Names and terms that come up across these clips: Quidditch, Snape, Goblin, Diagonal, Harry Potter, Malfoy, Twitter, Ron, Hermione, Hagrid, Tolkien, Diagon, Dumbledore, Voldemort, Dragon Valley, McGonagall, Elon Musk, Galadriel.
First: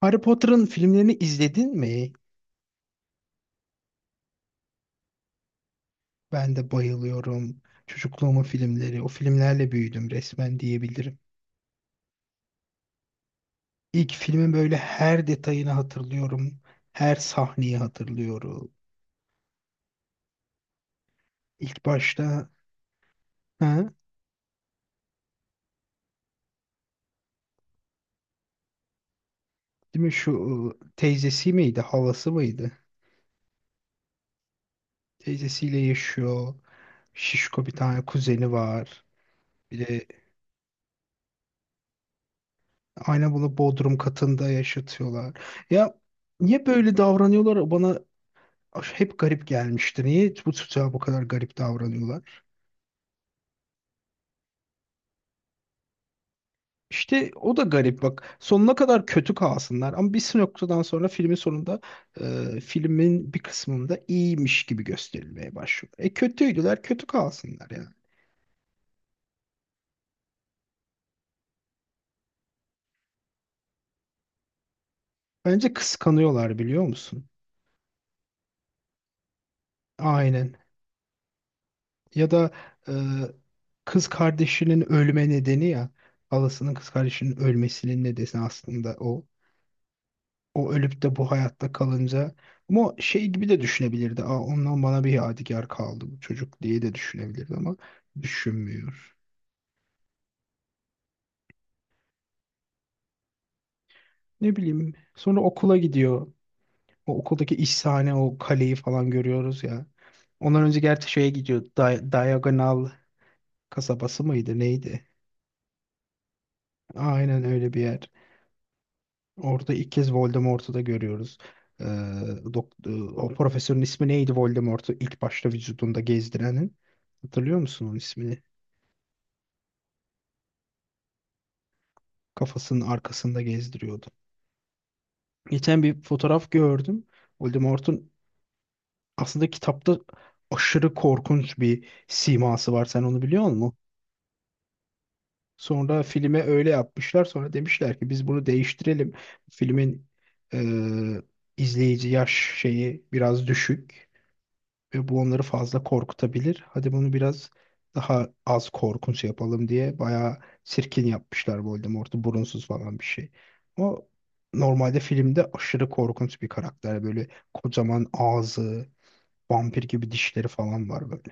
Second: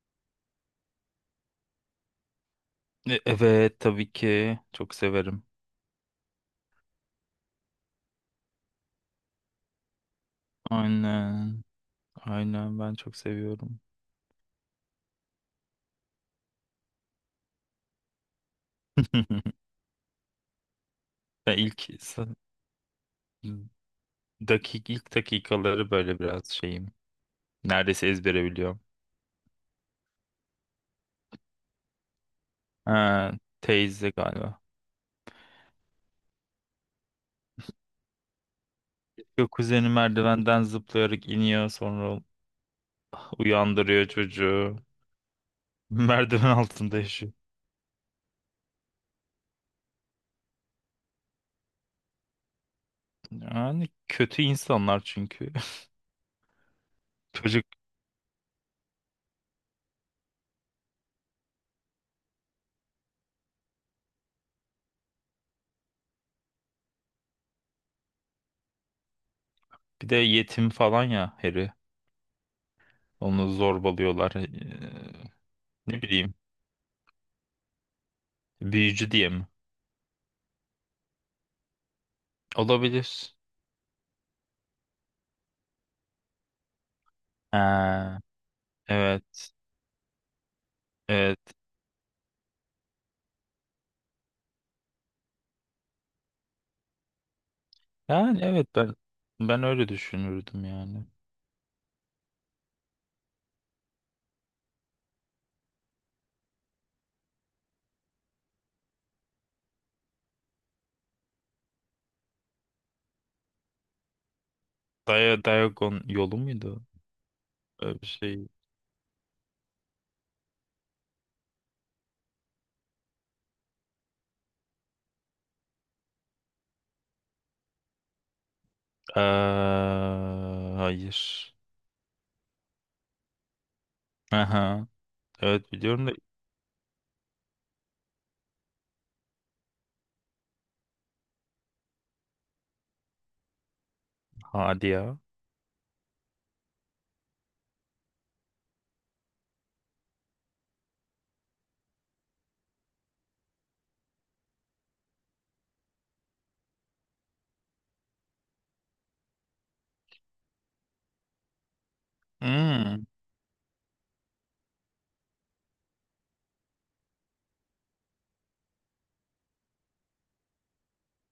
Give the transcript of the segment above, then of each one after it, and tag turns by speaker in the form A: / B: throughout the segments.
A: Harry Potter'ın filmlerini izledin mi?
B: Evet tabii ki çok severim.
A: Ben de bayılıyorum. Çocukluğumun filmleri. O filmlerle büyüdüm resmen diyebilirim.
B: Aynen. Aynen ben çok seviyorum.
A: İlk filmin böyle her detayını hatırlıyorum. Her sahneyi hatırlıyorum.
B: Ben
A: İlk
B: ilk sa-
A: başta ha,
B: Dakik ilk dakikaları böyle biraz şeyim. Neredeyse ezbere biliyorum.
A: değil mi şu teyzesi miydi? Halası mıydı?
B: Ha, teyze galiba.
A: Teyzesiyle yaşıyor. Şişko bir tane kuzeni var.
B: Yok,
A: Bir
B: kuzeni
A: de
B: merdivenden zıplayarak iniyor, sonra
A: aynen bunu Bodrum
B: uyandırıyor
A: katında
B: çocuğu.
A: yaşatıyorlar. Ya
B: Merdiven
A: niye böyle
B: altında yaşıyor.
A: davranıyorlar? Bana hep garip gelmişti. Niye bu çocuğa bu kadar garip davranıyorlar?
B: Yani kötü insanlar çünkü.
A: İşte o da
B: Çocuk
A: garip bak. Sonuna kadar kötü kalsınlar ama bir noktadan sonra filmin sonunda filmin bir kısmında iyiymiş gibi gösterilmeye başlıyor. E kötüydüler, kötü kalsınlar yani.
B: bir de yetim falan ya Harry. Onu zorbalıyorlar.
A: Bence
B: Ne bileyim.
A: kıskanıyorlar biliyor musun?
B: Büyücü diye mi?
A: Aynen. Ya da e,
B: Olabilir.
A: kız kardeşinin ölme nedeni ya halasının kız kardeşinin ölmesinin
B: Ha,
A: nedeni aslında o.
B: evet.
A: O ölüp de bu
B: Evet.
A: hayatta kalınca ama o şey gibi de düşünebilirdi. Aa, ondan bana bir yadigar kaldı bu çocuk diye de düşünebilirdi ama
B: Yani evet, ben
A: düşünmüyor.
B: ben öyle düşünürdüm yani.
A: Ne bileyim. Sonra okula gidiyor. O okuldaki iş sahne, o kaleyi falan görüyoruz ya. Ondan önce gerçi şeye gidiyor. Diagonal kasabası mıydı neydi?
B: Dia Diagon yolu muydu?
A: Aynen öyle bir
B: Öyle bir
A: yer.
B: şey.
A: Orada ilk kez Voldemort'u da görüyoruz. Ee, dok- e, O profesörün ismi neydi Voldemort'u ilk başta vücudunda gezdirenin? Hatırlıyor musun onun ismini?
B: Aa, hayır.
A: Kafasının arkasında gezdiriyordu.
B: Aha. Evet,
A: Geçen bir
B: biliyorum da.
A: fotoğraf gördüm. Voldemort'un aslında kitapta aşırı korkunç bir siması var. Sen onu biliyor musun?
B: Hadi ya.
A: Sonra filme öyle yapmışlar. Sonra demişler ki biz bunu değiştirelim. Filmin e, izleyici yaş şeyi biraz düşük. Ve bu onları fazla korkutabilir. Hadi bunu biraz daha az korkunç yapalım diye bayağı sirkin yapmışlar Voldemort'u burunsuz falan
B: Hmm.
A: bir şey. O normalde filmde aşırı korkunç bir karakter. Böyle kocaman ağzı, vampir gibi dişleri falan var böyle.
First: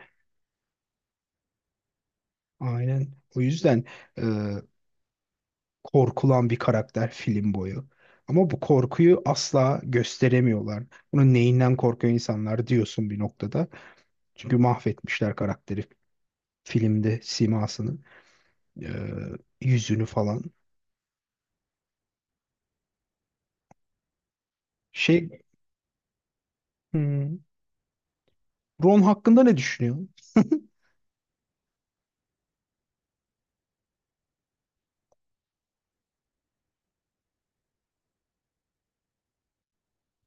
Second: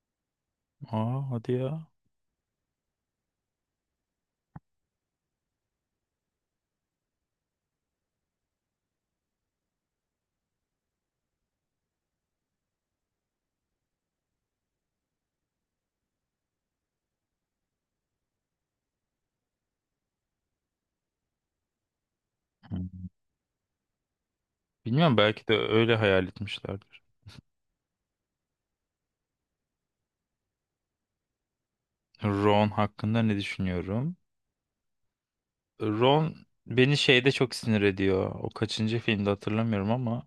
B: Aa, hadi ya.
A: Aynen. O yüzden e, korkulan bir karakter film boyu. Ama bu korkuyu asla gösteremiyorlar. Bunun neyinden korkuyor insanlar diyorsun bir noktada. Çünkü mahvetmişler karakteri filmde simasını. Ee, Yüzünü falan.
B: Hmm. Bilmiyorum,
A: Şey
B: belki de öyle hayal etmişlerdir.
A: hmm, Ron hakkında ne düşünüyorsun?
B: Ron hakkında ne düşünüyorum? Ron beni şeyde çok sinir ediyor. O kaçıncı filmde hatırlamıyorum ama.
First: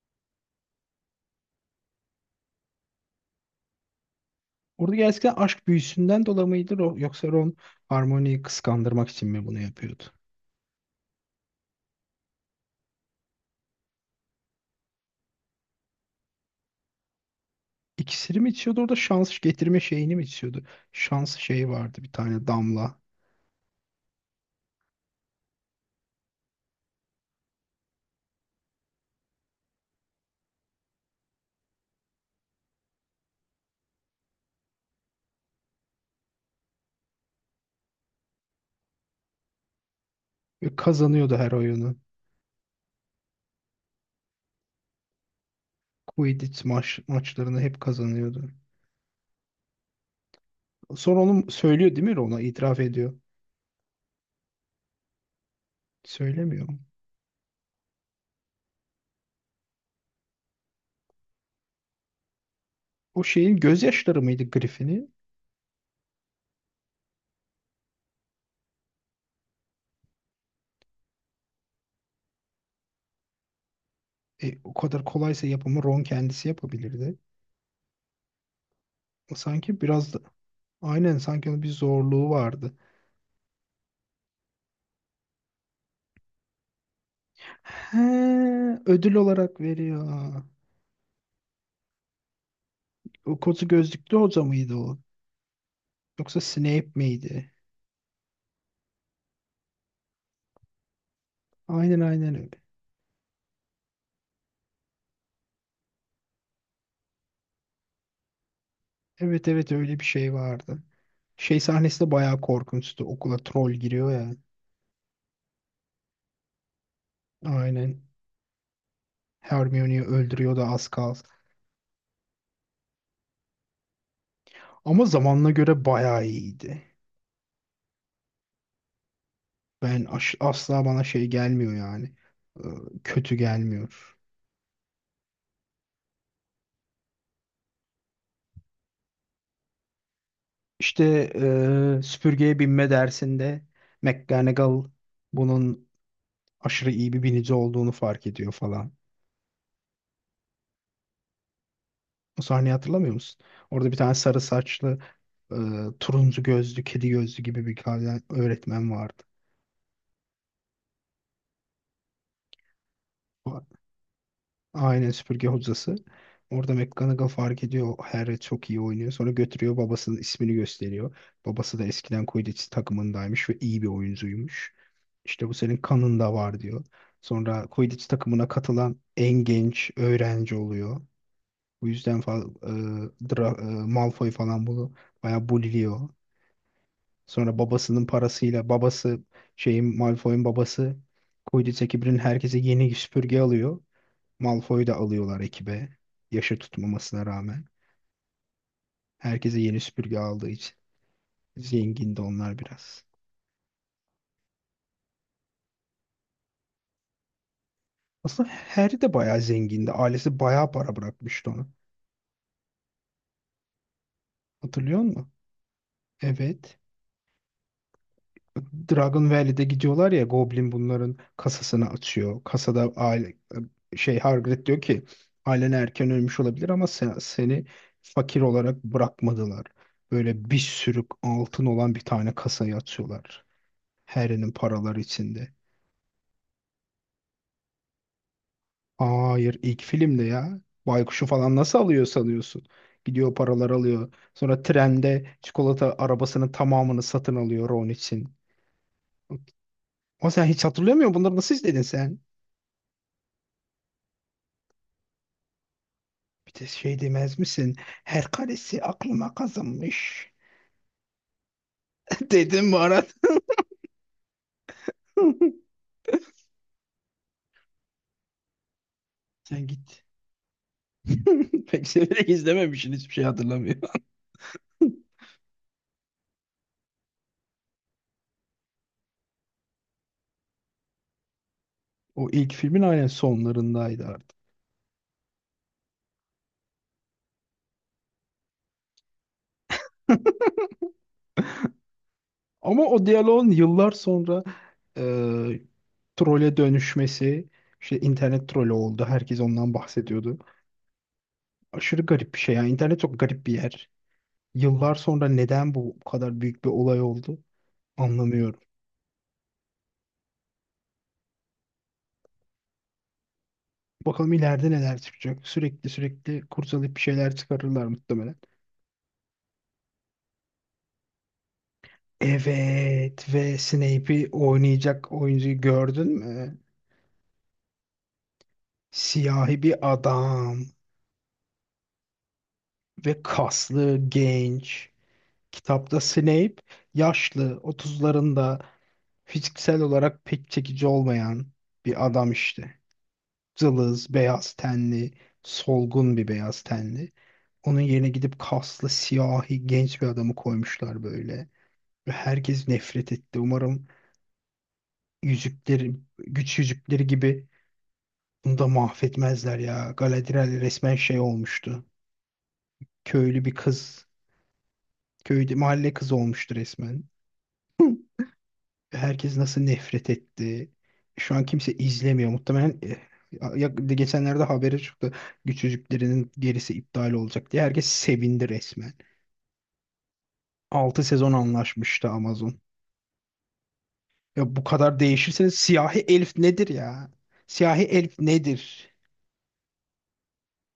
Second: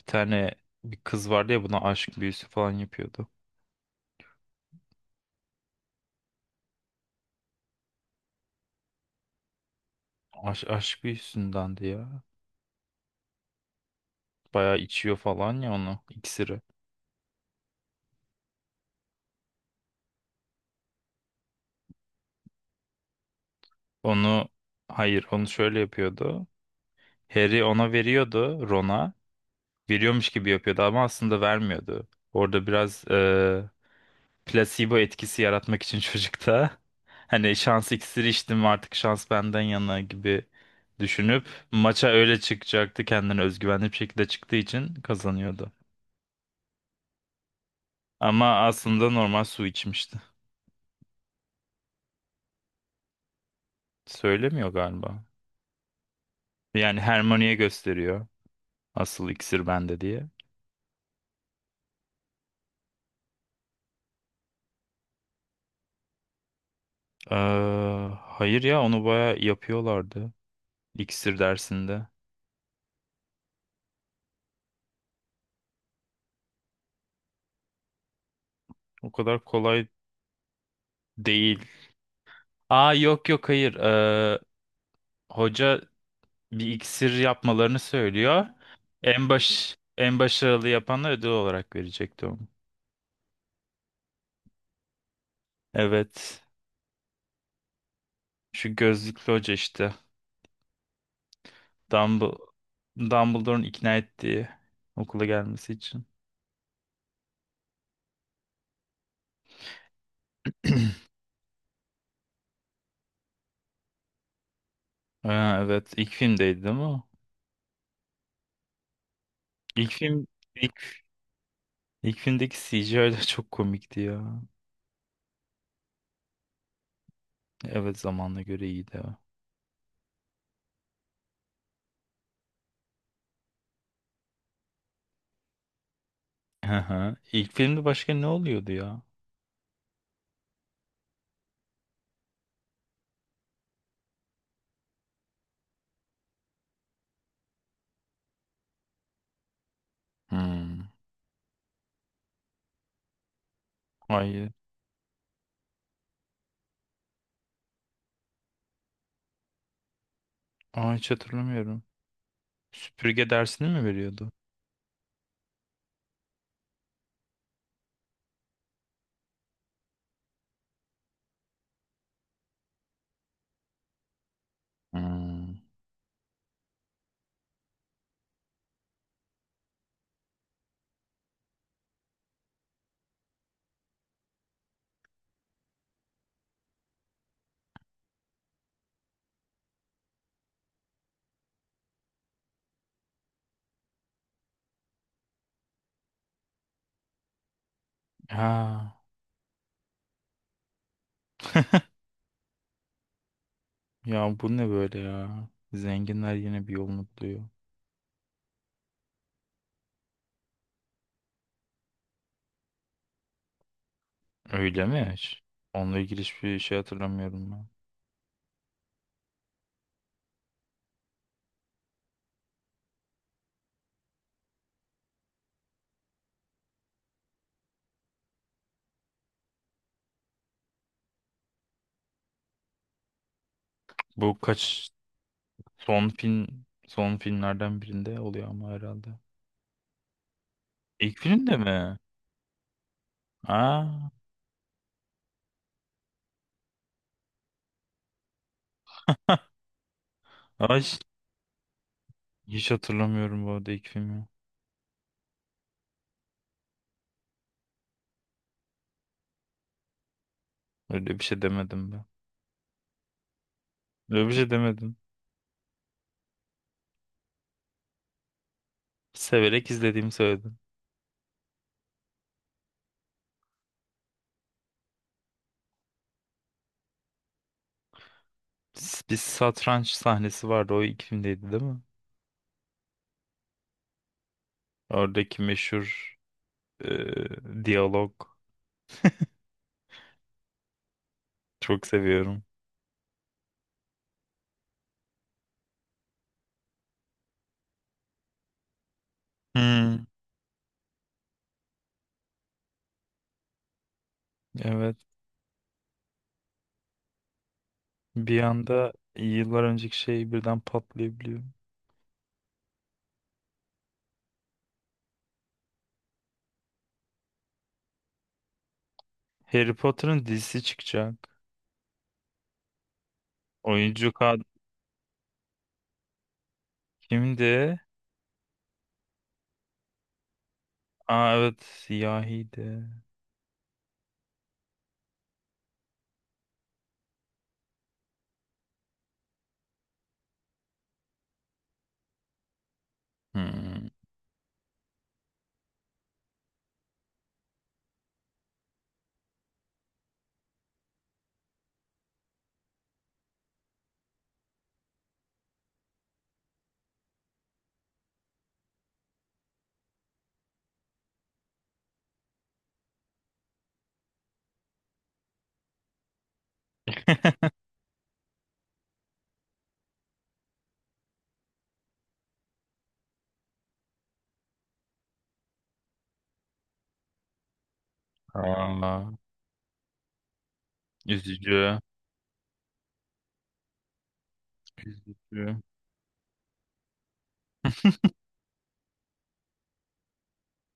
B: Bir tane bir kız vardı ya, buna aşk büyüsü falan yapıyordu.
A: Orada gerçekten aşk büyüsünden dolayı mıydı yoksa Ron Harmony'yi kıskandırmak için mi bunu yapıyordu?
B: Aşk büyüsündendi ya. Bayağı içiyor falan ya onu, iksiri.
A: İkisini mi içiyordu orada şans getirme şeyini mi içiyordu? Şans şeyi vardı bir tane damla.
B: Onu, hayır, onu şöyle yapıyordu. Harry ona veriyordu, Ron'a. Veriyormuş gibi yapıyordu ama aslında vermiyordu. Orada biraz plasebo etkisi yaratmak için çocukta. Hani şans iksiri içtim, artık şans benden yana gibi
A: Ve kazanıyordu
B: düşünüp
A: her oyunu.
B: maça öyle çıkacaktı, kendine özgüvenli bir şekilde çıktığı için kazanıyordu.
A: Quidditch maçlarını hep kazanıyordu.
B: Ama aslında normal su içmişti.
A: Sonra onu söylüyor değil mi Ron'a? İtiraf ediyor.
B: Söylemiyor galiba.
A: Söylemiyor.
B: Yani Hermione'ye gösteriyor. Asıl iksir bende diye.
A: O şeyin gözyaşları mıydı Griffin'i?
B: Ee, hayır ya, onu baya yapıyorlardı. İksir dersinde.
A: E, o kadar kolaysa yapımı Ron kendisi yapabilirdi.
B: O kadar
A: Sanki
B: kolay
A: biraz da aynen sanki
B: değil.
A: onun bir zorluğu vardı.
B: Aa yok yok, hayır. Hoca bir iksir yapmalarını
A: He,
B: söylüyor.
A: ödül olarak
B: En
A: veriyor.
B: başarılı yapanlar ödül olarak verecekti onu.
A: O kozu gözlüklü hoca mıydı o? Yoksa
B: Evet.
A: Snape miydi?
B: Şu gözlüklü hoca işte.
A: Aynen
B: Dumbledore,
A: öyle.
B: Dumbledore'un ikna ettiği, okula gelmesi için.
A: Evet evet öyle bir şey vardı. Şey sahnesi de bayağı korkunçtu. Okula troll giriyor ya.
B: Ha, evet, ilk filmdeydi değil mi o?
A: Aynen.
B: İlk
A: Hermione'yi
B: film
A: öldürüyor da az
B: ilk,
A: kalsın.
B: ilk filmdeki CGI de çok komikti ya.
A: Ama zamanına göre bayağı iyiydi.
B: Evet, zamanla göre iyiydi o.
A: Ben asla bana şey gelmiyor yani. Ee, Kötü gelmiyor.
B: Hı hı. İlk filmde başka ne oluyordu ya?
A: İşte süpürgeye binme dersinde McGonagall bunun aşırı iyi bir binici olduğunu fark ediyor falan.
B: Hmm.
A: O sahneyi hatırlamıyor musun? Orada bir tane sarı
B: Hayır.
A: saçlı, eee, turuncu gözlü, kedi gözlü gibi bir tane öğretmen vardı.
B: Aa, hiç hatırlamıyorum. Süpürge dersini mi veriyordu?
A: Aynen süpürge hocası. Orada McGonagall fark ediyor. Harry çok iyi oynuyor. Sonra götürüyor babasının ismini gösteriyor. Babası da eskiden Quidditch takımındaymış ve iyi bir oyuncuymuş. İşte bu
B: Hmm.
A: senin kanında var diyor. Sonra Quidditch takımına katılan en genç öğrenci oluyor. Bu yüzden Malfoy falan bunu bayağı bulliyor. Sonra babasının parasıyla babası şeyin Malfoy'un babası Quidditch ekibinin herkese yeni süpürge alıyor. Malfoy'u da alıyorlar ekibe. Yaşı tutmamasına rağmen.
B: Ha.
A: Herkese yeni süpürge aldığı için. Zengindi onlar biraz.
B: Ya bu ne böyle ya? Zenginler yine bir yolunu buluyor.
A: Aslında Harry de bayağı zengindi. Ailesi bayağı para bırakmıştı ona.
B: Öyle
A: Hatırlıyor
B: mi
A: musun?
B: hiç? Onunla ilgili hiçbir şey
A: Evet.
B: hatırlamıyorum ben.
A: Dragon Valley'de gidiyorlar ya Goblin bunların kasasını açıyor. Kasada aile şey Hagrid diyor ki ailen erken ölmüş olabilir ama seni fakir olarak bırakmadılar. Böyle bir sürü altın olan bir tane kasayı açıyorlar.
B: Bu
A: Harry'nin
B: kaç
A: paraları içinde.
B: Son film, son filmlerden birinde oluyor ama herhalde.
A: Hayır ilk filmde ya.
B: İlk
A: Baykuş'u falan
B: filmde
A: nasıl
B: mi?
A: alıyor sanıyorsun? Gidiyor paralar
B: Aa,
A: alıyor. Sonra trende çikolata arabasının tamamını satın alıyor Ron için. O sen hiç
B: ay,
A: hatırlıyor musun? Bunları nasıl izledin sen?
B: hiç hatırlamıyorum bu arada ilk filmi.
A: Bir de şey demez misin? Her karesi aklıma kazınmış.
B: Öyle bir şey demedim ben.
A: Dedim Barat.
B: Öyle bir şey demedim.
A: Sen
B: Severek
A: git.
B: izlediğimi söyledim.
A: Pek severek izlememişsin hiçbir şey hatırlamıyor.
B: Bir satranç sahnesi vardı. O ilk filmdeydi değil mi?
A: O ilk filmin aynen sonlarındaydı artık.
B: Oradaki meşhur diyalog. Çok seviyorum.
A: Ama o diyaloğun yıllar sonra trole dönüşmesi işte internet trolü oldu. Herkes ondan
B: Hmm,
A: bahsediyordu. Aşırı garip bir şey ya. İnternet çok garip bir yer. Yıllar
B: evet.
A: sonra neden bu kadar büyük bir olay oldu
B: Bir
A: anlamıyorum.
B: anda yıllar önceki şey birden patlayabiliyor.
A: Bakalım ileride neler çıkacak. Sürekli kurcalayıp bir şeyler çıkarırlar muhtemelen.
B: Harry Potter'ın dizisi çıkacak.
A: Evet ve
B: Oyuncu
A: Snape'i
B: kadro
A: oynayacak oyuncuyu gördün mü?
B: kimdi?
A: Siyahi bir adam
B: Aa, evet, siyahi de.
A: ve kaslı, genç. Kitapta Snape yaşlı, otuzlarında. Fiziksel olarak pek çekici olmayan bir adam işte.
B: Hmm.
A: Cılız, beyaz tenli, solgun bir beyaz tenli. Onun yerine gidip kaslı, siyahi, genç bir adamı koymuşlar böyle. Ve herkes nefret etti. Umarım yüzükleri, güç yüzükleri gibi bunu da mahvetmezler ya. Galadriel resmen şey olmuştu. Köylü bir kız, köyde mahalle kızı olmuştu resmen. Herkes nasıl nefret etti. Şu an kimse izlemiyor. Muhtemelen ya, geçenlerde haberi çıktı. Güç Yüzüklerinin gerisi iptal olacak diye. Herkes sevindi resmen.
B: Aa,
A: 6 sezon
B: üzücü.
A: anlaşmıştı Amazon. Ya bu kadar değişirseniz
B: Diyor.
A: siyahi elf nedir ya? Siyahi elf nedir?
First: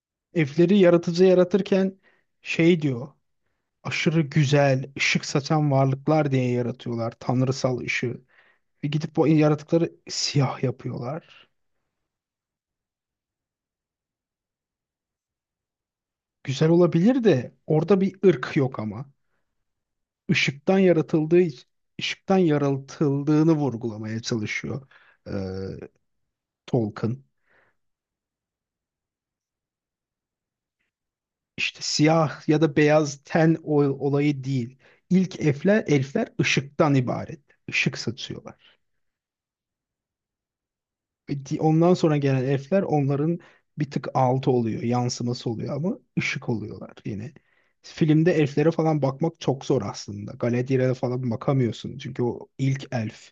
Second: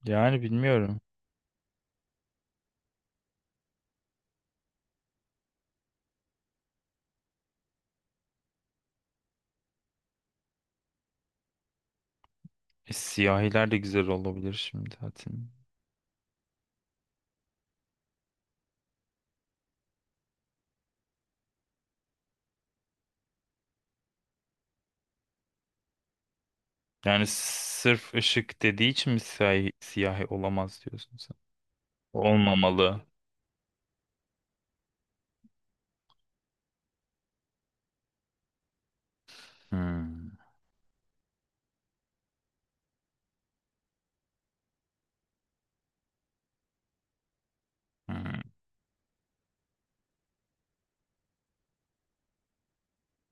B: Yani
A: Elfleri
B: bilmiyorum.
A: yaratıcı yaratırken şey diyor. Aşırı güzel, ışık saçan varlıklar diye yaratıyorlar. Tanrısal ışığı. Ve gidip bu yaratıkları siyah yapıyorlar.
B: E, siyahiler de güzel olabilir şimdi zaten.
A: Güzel olabilir de orada bir ırk yok ama. Işıktan yaratıldığı iç- ışıktan yaratıldığını vurgulamaya çalışıyor e, Tolkien.
B: Yani sırf ışık dediği için mi siyahi, siyahi olamaz diyorsun sen?
A: İşte siyah ya da
B: Olmamalı.
A: beyaz olayı değil. İlk elfler, elfler ışıktan ibaret. Işık satıyorlar.
B: Hmm,
A: Ve ondan sonra gelen elfler onların bir tık altı oluyor, yansıması oluyor ama ışık oluyorlar yine. Filmde
B: hmm,
A: elflere falan bakmak çok zor aslında. Galadriel'e falan bakamıyorsun çünkü o ilk elf.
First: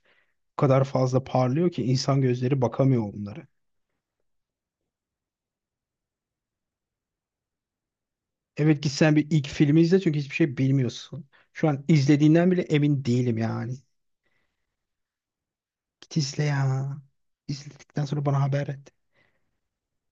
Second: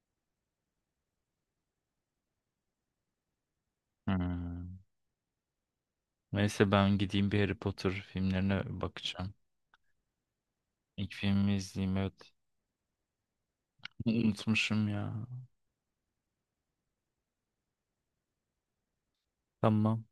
A: O kadar fazla parlıyor ki insan gözleri bakamıyor onlara.
B: hmm. Neyse ben gideyim, bir Harry Potter filmlerine
A: Evet git sen bir
B: bakacağım.
A: ilk filmi izle çünkü hiçbir şey
B: İlk
A: bilmiyorsun.
B: filmi
A: Şu an
B: izleyeyim, evet.
A: izlediğinden bile emin değilim yani.
B: Unutmuşum ya.
A: Git izle ya. İzledikten sonra bana haber et.
B: Tamam.